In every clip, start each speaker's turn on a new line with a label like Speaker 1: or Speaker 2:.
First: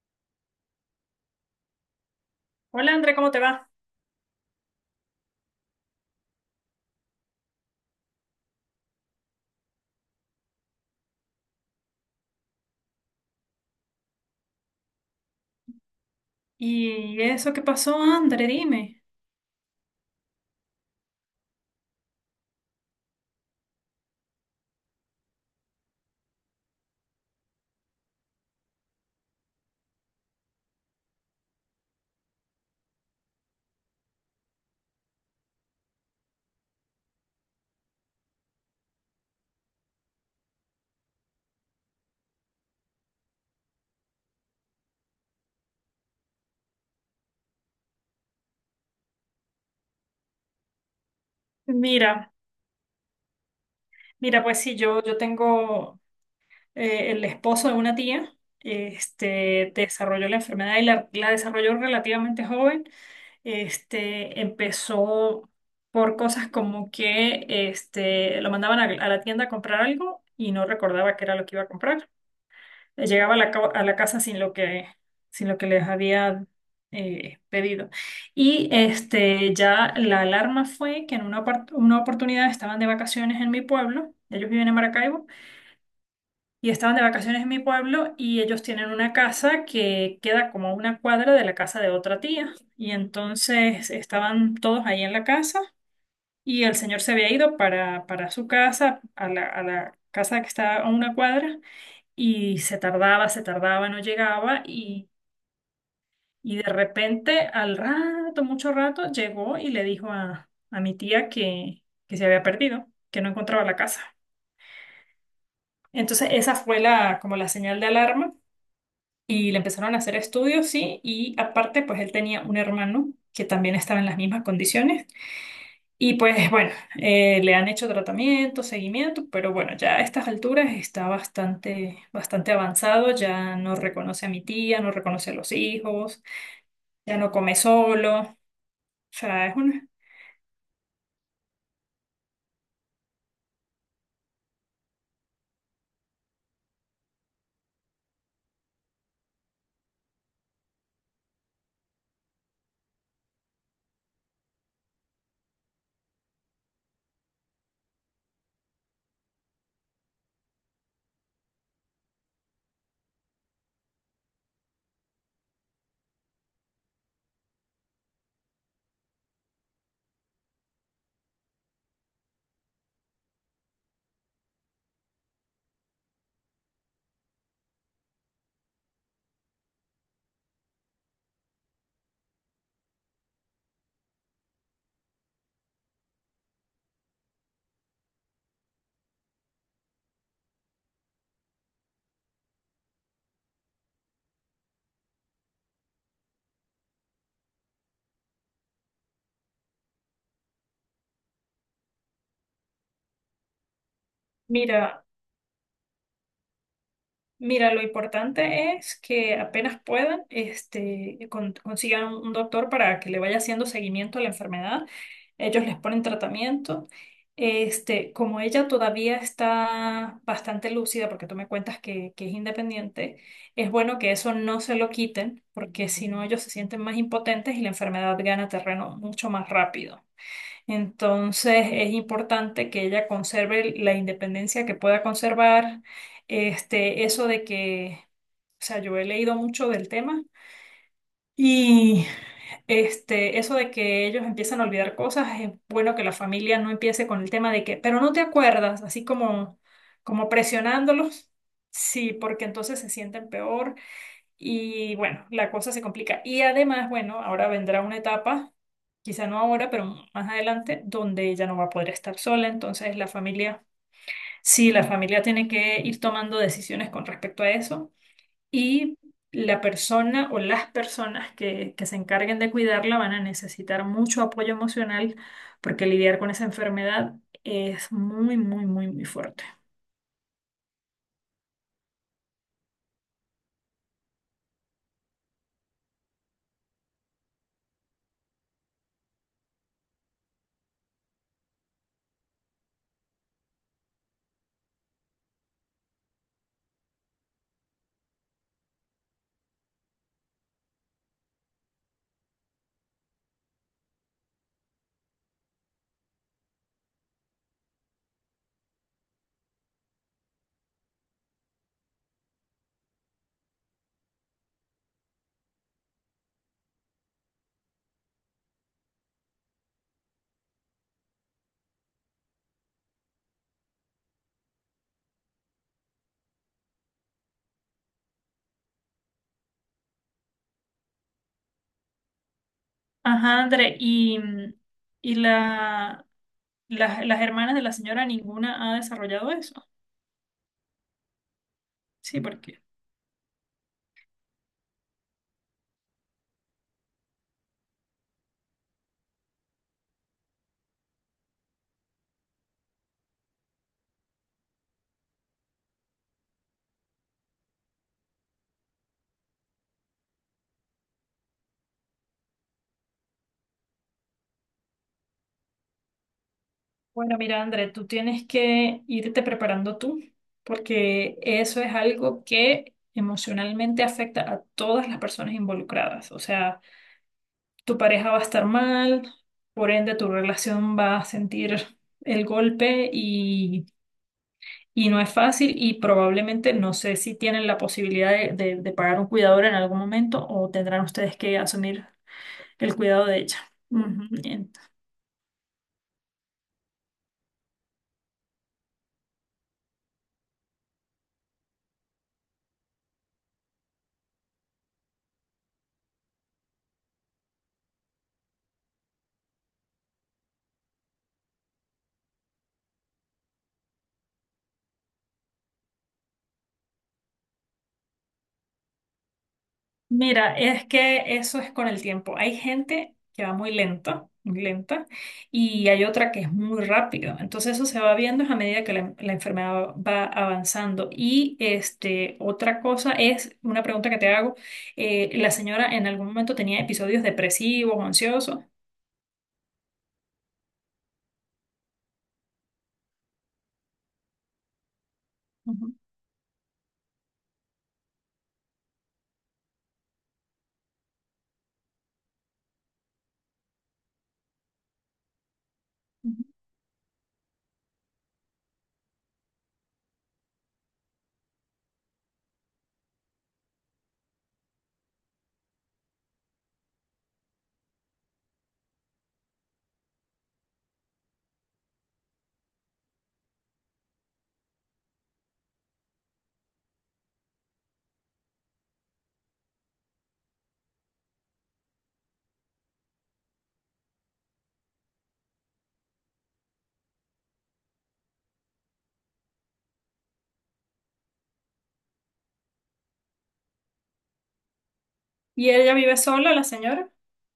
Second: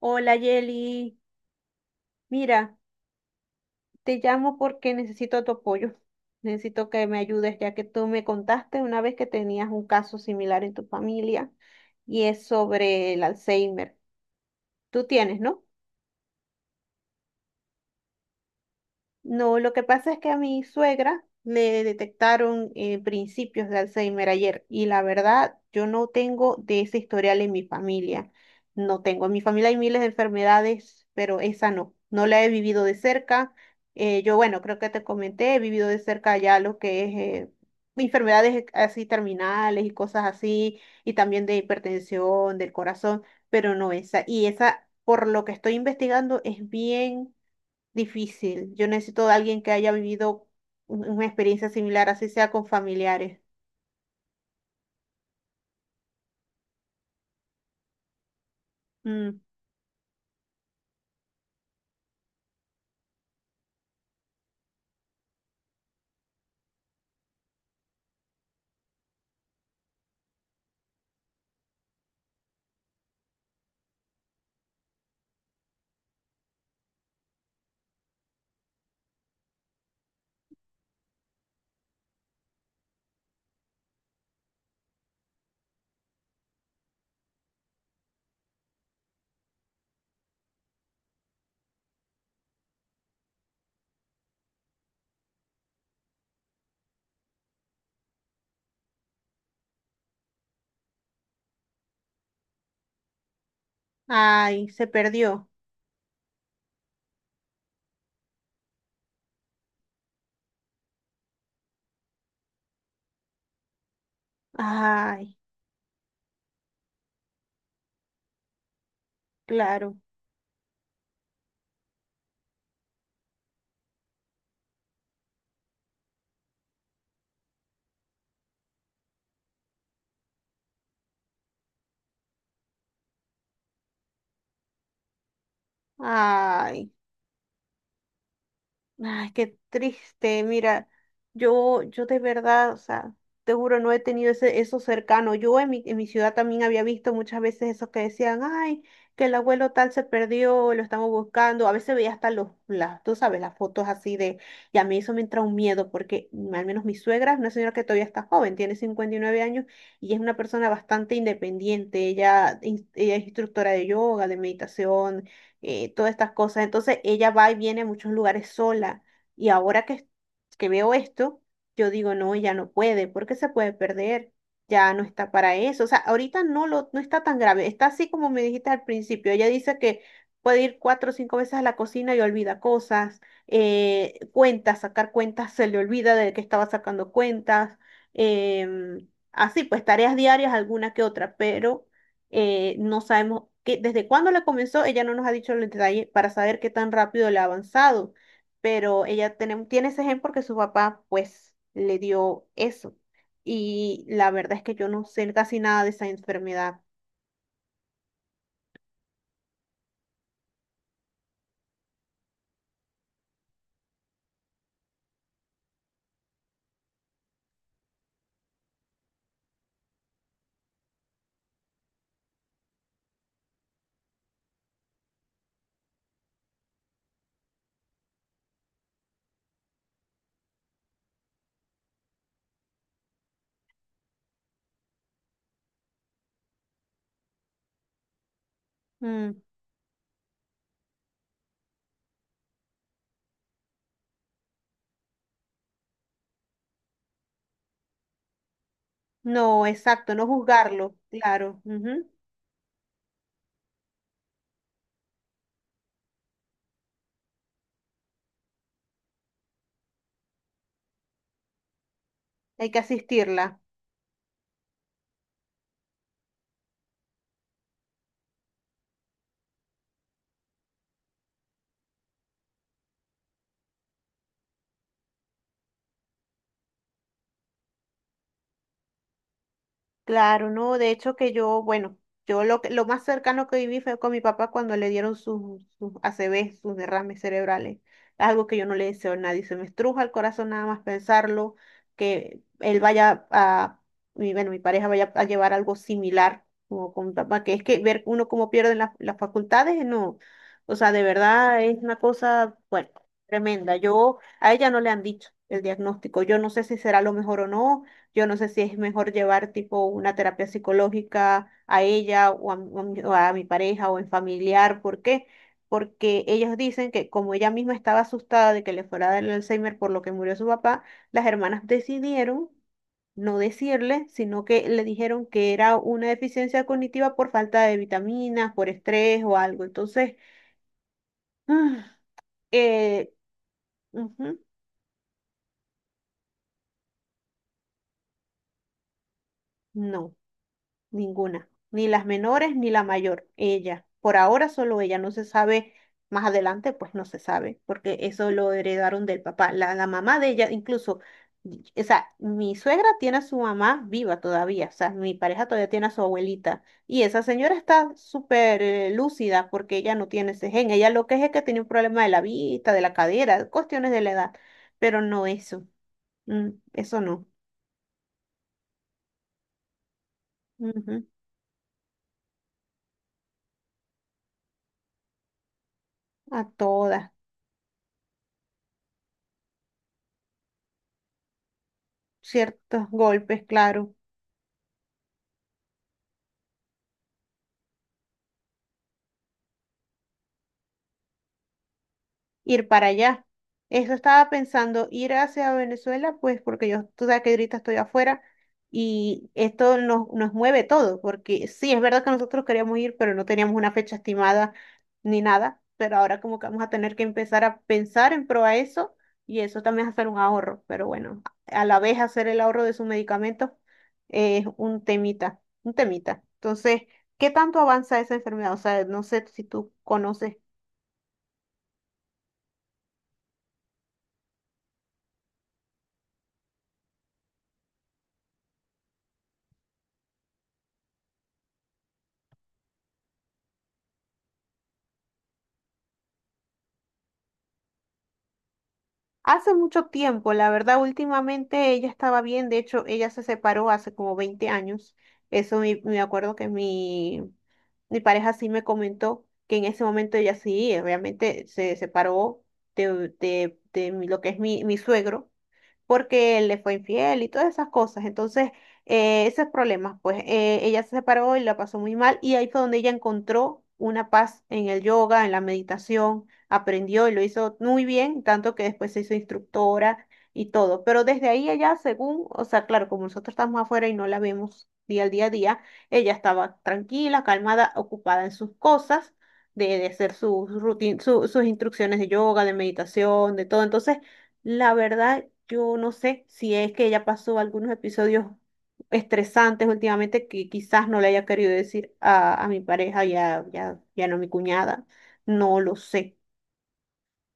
Speaker 1: Hola Yeli, mira,
Speaker 2: Hola André, ¿cómo te va?
Speaker 1: te llamo porque necesito tu apoyo. Necesito que me ayudes, ya que tú me contaste una vez que tenías un caso similar en tu familia y es sobre el Alzheimer. Tú tienes, ¿no?
Speaker 2: ¿Y eso qué pasó, André? Dime.
Speaker 1: No, lo que pasa es que a mi suegra le detectaron principios de Alzheimer ayer, y la verdad yo no tengo de ese historial en mi familia. No tengo. En mi familia hay miles de enfermedades, pero esa no. No la he vivido de cerca. Yo, bueno, creo que te comenté, he vivido de cerca ya lo que es eh, enfermedades así terminales y cosas así, y también de hipertensión, del corazón, pero no esa. Y esa, por lo que estoy investigando, es bien difícil. Yo necesito de alguien que haya vivido una experiencia similar,
Speaker 2: Mira,
Speaker 1: así sea con familiares.
Speaker 2: mira, pues sí, yo tengo el esposo de una tía,
Speaker 1: Mm.
Speaker 2: desarrolló la enfermedad y la desarrolló relativamente joven. Este, empezó por cosas como que este, lo mandaban a la tienda a comprar algo y no recordaba qué era lo que iba a comprar. Llegaba a a la casa sin lo que, sin lo que les había pedido. Y este, ya la alarma fue que en una oportunidad estaban de vacaciones en mi pueblo, ellos viven en Maracaibo, y estaban de vacaciones en mi pueblo y ellos tienen una casa que queda como a una cuadra de la casa de otra tía. Y entonces estaban todos ahí en la casa y el señor se había ido para su casa, a a la casa que está a una cuadra y se tardaba, no llegaba
Speaker 1: Ay, se perdió.
Speaker 2: y de repente, al rato, mucho rato, llegó y le dijo a mi tía que se había perdido, que no encontraba la casa.
Speaker 1: Ay,
Speaker 2: Entonces esa fue la, como la señal de alarma y le empezaron
Speaker 1: claro.
Speaker 2: a hacer estudios, sí, y aparte pues él tenía un hermano que también estaba en las mismas condiciones. Y pues bueno, le han hecho tratamiento, seguimiento, pero bueno, ya a estas alturas está bastante, bastante avanzado, ya no reconoce a mi tía, no reconoce a los hijos,
Speaker 1: Ay.
Speaker 2: ya no come solo. O
Speaker 1: Ay,
Speaker 2: sea, es
Speaker 1: qué
Speaker 2: una...
Speaker 1: triste. Mira, yo de verdad, o sea, te juro, no he tenido eso cercano. Yo en mi ciudad también había visto muchas veces esos que decían, ay, que el abuelo tal se perdió, lo estamos buscando. A veces veía hasta los, las, tú sabes, las fotos así de... Y a mí eso me entra un miedo, porque al menos mi suegra es una señora que todavía está joven, tiene 59 años y es una persona bastante independiente. Ella es instructora de yoga, de meditación, todas estas cosas. Entonces ella va y viene a muchos lugares sola. Y ahora que veo esto, yo digo, no, ya no puede, porque se puede perder, ya no está para eso. O sea, ahorita no, lo, no está tan grave, está así como me dijiste al principio. Ella dice que puede ir cuatro o cinco veces a la cocina y olvida cosas, cuentas, sacar cuentas, se le olvida de que estaba sacando cuentas. em, Así pues, tareas diarias, alguna que otra, pero no sabemos desde cuándo le comenzó. Ella no nos ha dicho el detalle para saber qué tan rápido le ha avanzado, pero ella tiene ese gen porque su papá pues le dio eso. Y la verdad es que yo no
Speaker 2: Mira,
Speaker 1: sé casi nada de esa enfermedad.
Speaker 2: mira, lo importante es que apenas puedan, este, consigan un doctor para que le vaya haciendo seguimiento a la enfermedad. Ellos les ponen tratamiento. Este, como ella todavía está bastante lúcida, porque tú me cuentas que es independiente, es bueno que eso no se lo quiten, porque si no ellos se sienten más impotentes y la enfermedad gana terreno mucho más rápido. Entonces es importante que ella conserve la independencia que pueda conservar, este, eso de que, o sea, yo he leído
Speaker 1: Mm,
Speaker 2: mucho del tema y este, eso de que ellos empiezan a olvidar cosas, es bueno que la familia no empiece con el tema de que, pero no te acuerdas, así como,
Speaker 1: no, exacto, no
Speaker 2: como
Speaker 1: juzgarlo,
Speaker 2: presionándolos,
Speaker 1: claro. Ujú.
Speaker 2: sí, porque entonces se sienten peor y bueno, la cosa se complica. Y además, bueno, ahora vendrá una etapa, quizá no ahora, pero más adelante, donde ella no va a poder estar sola.
Speaker 1: Hay que
Speaker 2: Entonces, la
Speaker 1: asistirla.
Speaker 2: familia, sí, la familia tiene que ir tomando decisiones con respecto a eso. Y la persona o las personas que se encarguen de cuidarla van a necesitar mucho apoyo emocional porque lidiar con esa enfermedad es muy, muy, muy, muy fuerte.
Speaker 1: Claro, no, de hecho que yo, bueno, lo más cercano que viví fue con mi papá cuando le dieron sus ACV, sus derrames cerebrales. Algo que yo no le deseo a nadie, se me estruja el corazón nada más pensarlo, que él vaya a... mi, bueno, mi pareja vaya a llevar algo similar como con mi papá, que es que ver uno cómo pierden las facultades. No, o sea, de verdad es una cosa, bueno, tremenda. Yo, a ella no le han dicho el diagnóstico, yo no sé si será lo mejor o no. Yo no sé si es mejor llevar tipo una terapia psicológica a ella o o a mi pareja o en familiar. ¿Por qué? Porque ellos dicen que como ella misma estaba asustada de que le fuera a dar el Alzheimer por lo que murió su papá, las hermanas decidieron no decirle, sino que le dijeron que era una deficiencia cognitiva por falta de vitaminas, por estrés o algo. Entonces, eh,
Speaker 2: Ajá, André,
Speaker 1: ujú,
Speaker 2: y la... las hermanas de la señora ninguna ha desarrollado eso.
Speaker 1: no. Ninguna, ni las
Speaker 2: Sí,
Speaker 1: menores
Speaker 2: porque
Speaker 1: ni la mayor, ella. Por ahora solo ella, no se sabe, más adelante pues no se sabe, porque eso lo heredaron del papá. La mamá de ella, incluso, o sea, mi suegra tiene a su mamá viva todavía. O sea, mi pareja todavía tiene a su abuelita. Y esa señora está súper lúcida porque ella no tiene ese gen. Ella lo que es que tiene un problema de la vista, de la cadera, cuestiones de la edad, pero no eso. Mm, eso
Speaker 2: bueno,
Speaker 1: no.
Speaker 2: mira, André, tú tienes que irte preparando tú,
Speaker 1: Ujú.
Speaker 2: porque eso es algo que emocionalmente afecta a todas las personas involucradas. O
Speaker 1: A
Speaker 2: sea,
Speaker 1: todas,
Speaker 2: tu pareja va a estar mal, por ende tu relación va a sentir el
Speaker 1: ciertos
Speaker 2: golpe
Speaker 1: golpes, claro.
Speaker 2: y no es fácil y probablemente no sé si tienen la posibilidad de pagar un cuidador en algún momento o tendrán ustedes que asumir
Speaker 1: Ir
Speaker 2: el
Speaker 1: para
Speaker 2: cuidado de
Speaker 1: allá.
Speaker 2: ella.
Speaker 1: Eso
Speaker 2: Ujú.
Speaker 1: estaba pensando, ir hacia Venezuela, pues porque yo, tú sabes que ahorita estoy afuera y esto nos mueve todo, porque sí, es verdad que nosotros queríamos ir, pero no teníamos una fecha estimada ni nada, pero ahora como que vamos a tener que empezar a pensar en pro a eso. Y eso también es hacer un ahorro, pero bueno, a la vez hacer el ahorro de sus medicamentos es un temita, un temita. Entonces, ¿qué tanto avanza esa enfermedad? O sea, no sé si tú conoces.
Speaker 2: Mira, es que eso es con el tiempo. Hay gente que va muy lento, muy lenta, y hay otra que es muy rápido. Entonces eso se va viendo a medida que la enfermedad va avanzando. Y este, otra cosa es, una pregunta que te hago, ¿la señora en algún momento tenía episodios depresivos o ansiosos?
Speaker 1: Hace mucho tiempo, la verdad, últimamente ella estaba bien, de hecho, ella se separó hace como 20 años. Eso
Speaker 2: Ujú,
Speaker 1: me acuerdo que mi pareja sí me comentó que en ese momento ella sí, obviamente se separó lo que es mi suegro,
Speaker 2: ujú.
Speaker 1: porque él le fue infiel y todas esas cosas. Entonces, esos problemas, pues ella se separó y la pasó muy mal, y ahí fue donde ella encontró una paz en el yoga, en la meditación, aprendió y lo hizo muy bien, tanto que después se hizo instructora y todo. Pero desde ahí ella, según, o sea, claro, como nosotros estamos afuera y no la vemos día al día a día, ella estaba tranquila, calmada, ocupada en sus cosas. De hacer sus instrucciones de yoga, de meditación, de todo. Entonces, la verdad, yo no sé si es que ella pasó algunos episodios estresantes últimamente que quizás no le haya querido decir a mi pareja, ya, ya no a mi cuñada,
Speaker 2: ¿Y
Speaker 1: no
Speaker 2: ella
Speaker 1: lo
Speaker 2: vive
Speaker 1: sé.
Speaker 2: sola, la señora?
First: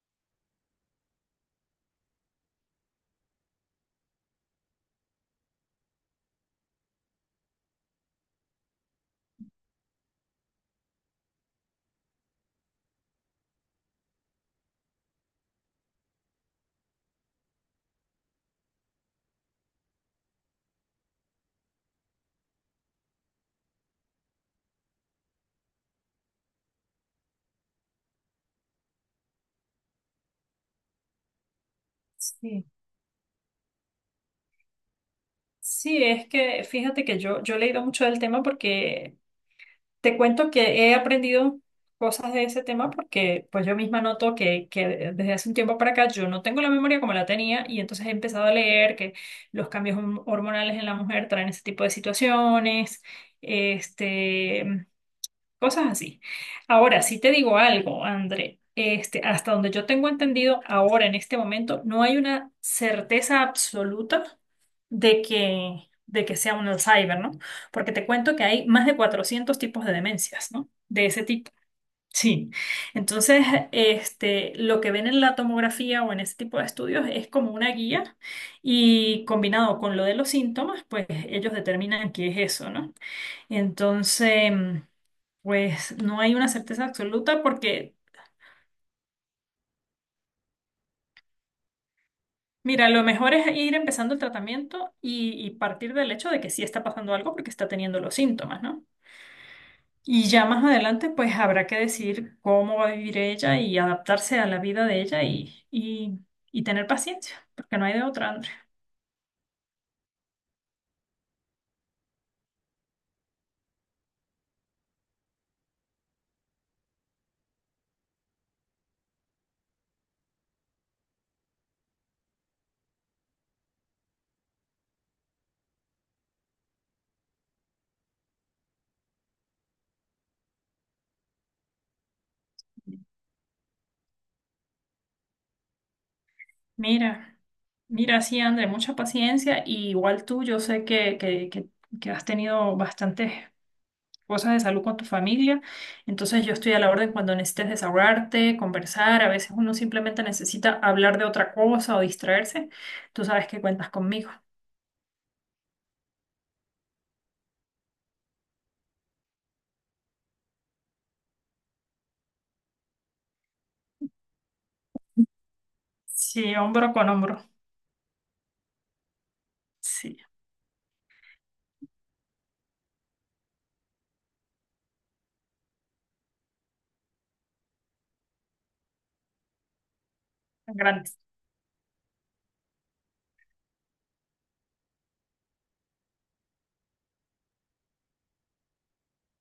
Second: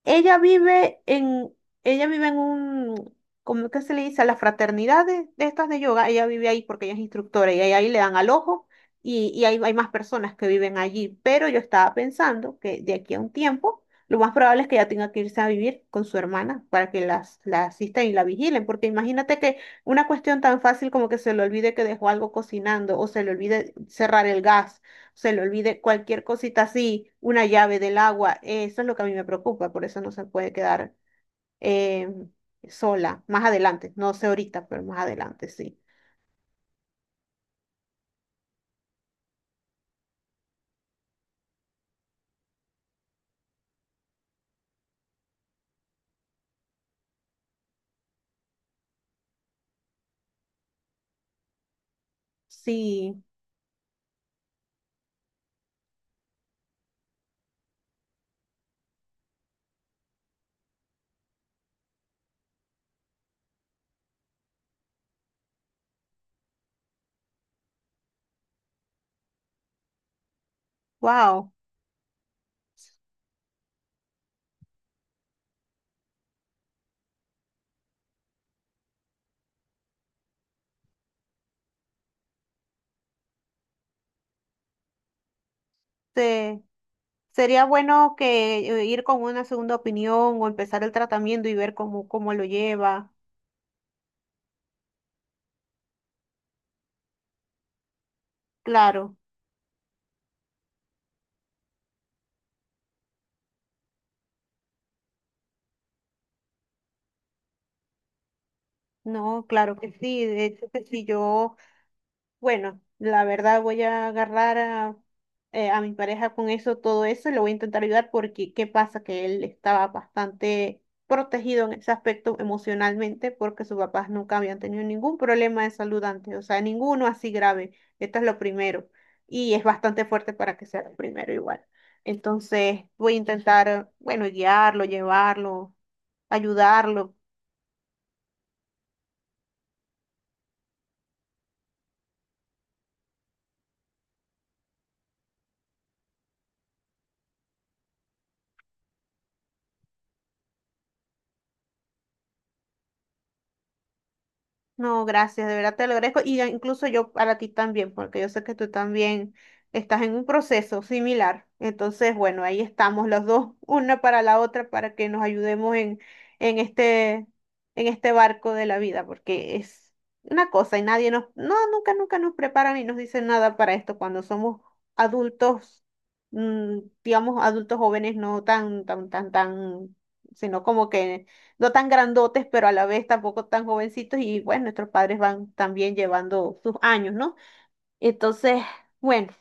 Speaker 1: Ella vive en, ella vive en un... ¿cómo que se le dice? A las fraternidades de estas de yoga, ella vive ahí porque ella es instructora y ahí le dan al ojo, y, hay más personas que viven allí. Pero yo estaba pensando que de aquí a un tiempo lo más probable es que ella tenga que irse a vivir con su hermana para que la asistan y la vigilen, porque imagínate que una cuestión tan fácil como que se le olvide que dejó algo cocinando, o se le olvide cerrar el gas, se le olvide cualquier cosita así, una llave del agua, eso es lo que a mí me preocupa. Por eso no se puede quedar eh,
Speaker 2: Sí.
Speaker 1: sola, más adelante. No sé ahorita, pero más adelante sí.
Speaker 2: Sí, es que fíjate que yo he leído mucho del tema porque te cuento que he aprendido cosas de ese tema porque pues yo misma noto que desde hace un tiempo para acá yo no tengo la memoria como la tenía y entonces he empezado a leer que los cambios hormonales en la mujer traen ese tipo de situaciones.
Speaker 1: Sí,
Speaker 2: Este, cosas así. Ahora, sí te digo algo, André. Este, hasta donde yo tengo entendido, ahora en este momento no hay una certeza absoluta de que sea un Alzheimer, ¿no? Porque te cuento que hay más de 400 tipos de demencias, ¿no? De ese tipo.
Speaker 1: wow.
Speaker 2: Sí. Entonces, este, lo que ven en la tomografía o en ese tipo de estudios es como una guía y combinado con lo de los síntomas, pues ellos determinan qué es eso, ¿no? Entonces, pues no hay una
Speaker 1: se-
Speaker 2: certeza absoluta
Speaker 1: Sería
Speaker 2: porque,
Speaker 1: bueno que ir con una segunda opinión o empezar el tratamiento y ver cómo lo
Speaker 2: mira, lo
Speaker 1: lleva.
Speaker 2: mejor es ir empezando el tratamiento y partir del hecho de que sí está pasando algo porque está teniendo los síntomas, ¿no?
Speaker 1: Claro,
Speaker 2: Y ya más adelante, pues habrá que decidir cómo va a vivir ella y adaptarse a la vida de ella y tener paciencia, porque no hay de otra, André.
Speaker 1: no, claro que sí, de hecho que sí, yo bueno, la verdad voy a agarrar a mi pareja con eso, todo eso, y le voy a intentar ayudar porque qué pasa que él estaba bastante protegido en ese aspecto emocionalmente porque sus papás nunca habían tenido ningún problema de salud antes, o sea, ninguno así grave. Esto es lo primero y es bastante fuerte para que sea lo primero igual. Entonces voy a intentar, bueno, guiarlo, llevarlo, ayudarlo.
Speaker 2: Mira, mira, sí, André, mucha paciencia y igual tú, yo sé que has tenido bastantes cosas de salud con tu familia. Entonces yo estoy a la orden cuando necesites desahogarte, conversar. A veces uno simplemente necesita hablar de otra cosa o distraerse. Tú sabes que cuentas conmigo.
Speaker 1: No, gracias, de verdad te lo agradezco. Y ya incluso yo para ti también, porque yo sé que tú también estás en un proceso similar. Entonces, bueno, ahí estamos los dos, una para la otra, para que nos ayudemos
Speaker 2: Sí,
Speaker 1: en
Speaker 2: hombro con
Speaker 1: este,
Speaker 2: hombro.
Speaker 1: en este barco de la vida, porque es
Speaker 2: Sí,
Speaker 1: una cosa y nadie no, nunca nos preparan ni nos dicen nada para esto cuando somos adultos, mm, digamos, adultos jóvenes, no tan, tan, tan, tan, sino como
Speaker 2: grande.
Speaker 1: que no tan grandotes, pero a la vez tampoco tan jovencitos, y bueno, nuestros padres van también llevando sus años, ¿no? Entonces, bueno.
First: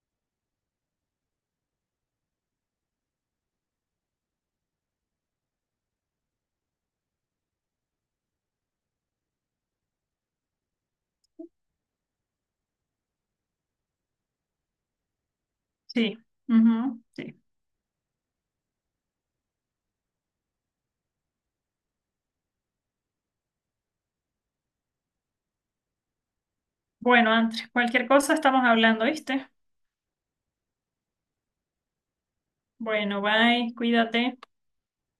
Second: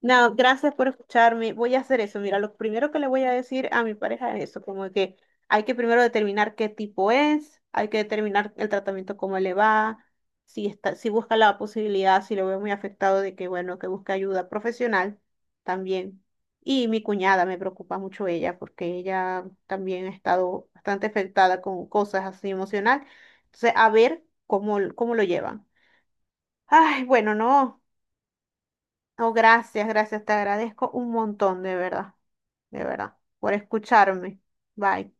Speaker 1: No, gracias por escucharme. Voy a hacer eso. Mira, lo primero que le voy a decir a mi pareja es eso, como que hay que primero determinar qué tipo es, hay que determinar el tratamiento, cómo le va, si está, si busca la posibilidad, si lo veo muy afectado, de que, bueno, que busque ayuda profesional
Speaker 2: Sí.
Speaker 1: también. Y mi
Speaker 2: Ujú, sí.
Speaker 1: cuñada me preocupa mucho ella, porque ella también ha estado bastante afectada con cosas así emocional. Entonces, a ver cómo lo llevan. Ay,
Speaker 2: Bueno,
Speaker 1: bueno,
Speaker 2: antes,
Speaker 1: no.
Speaker 2: cualquier cosa estamos hablando,
Speaker 1: Oh,
Speaker 2: ¿viste?
Speaker 1: gracias, gracias, te agradezco un montón, de verdad,
Speaker 2: Bueno,
Speaker 1: por
Speaker 2: bye, cuídate.
Speaker 1: escucharme. Bye.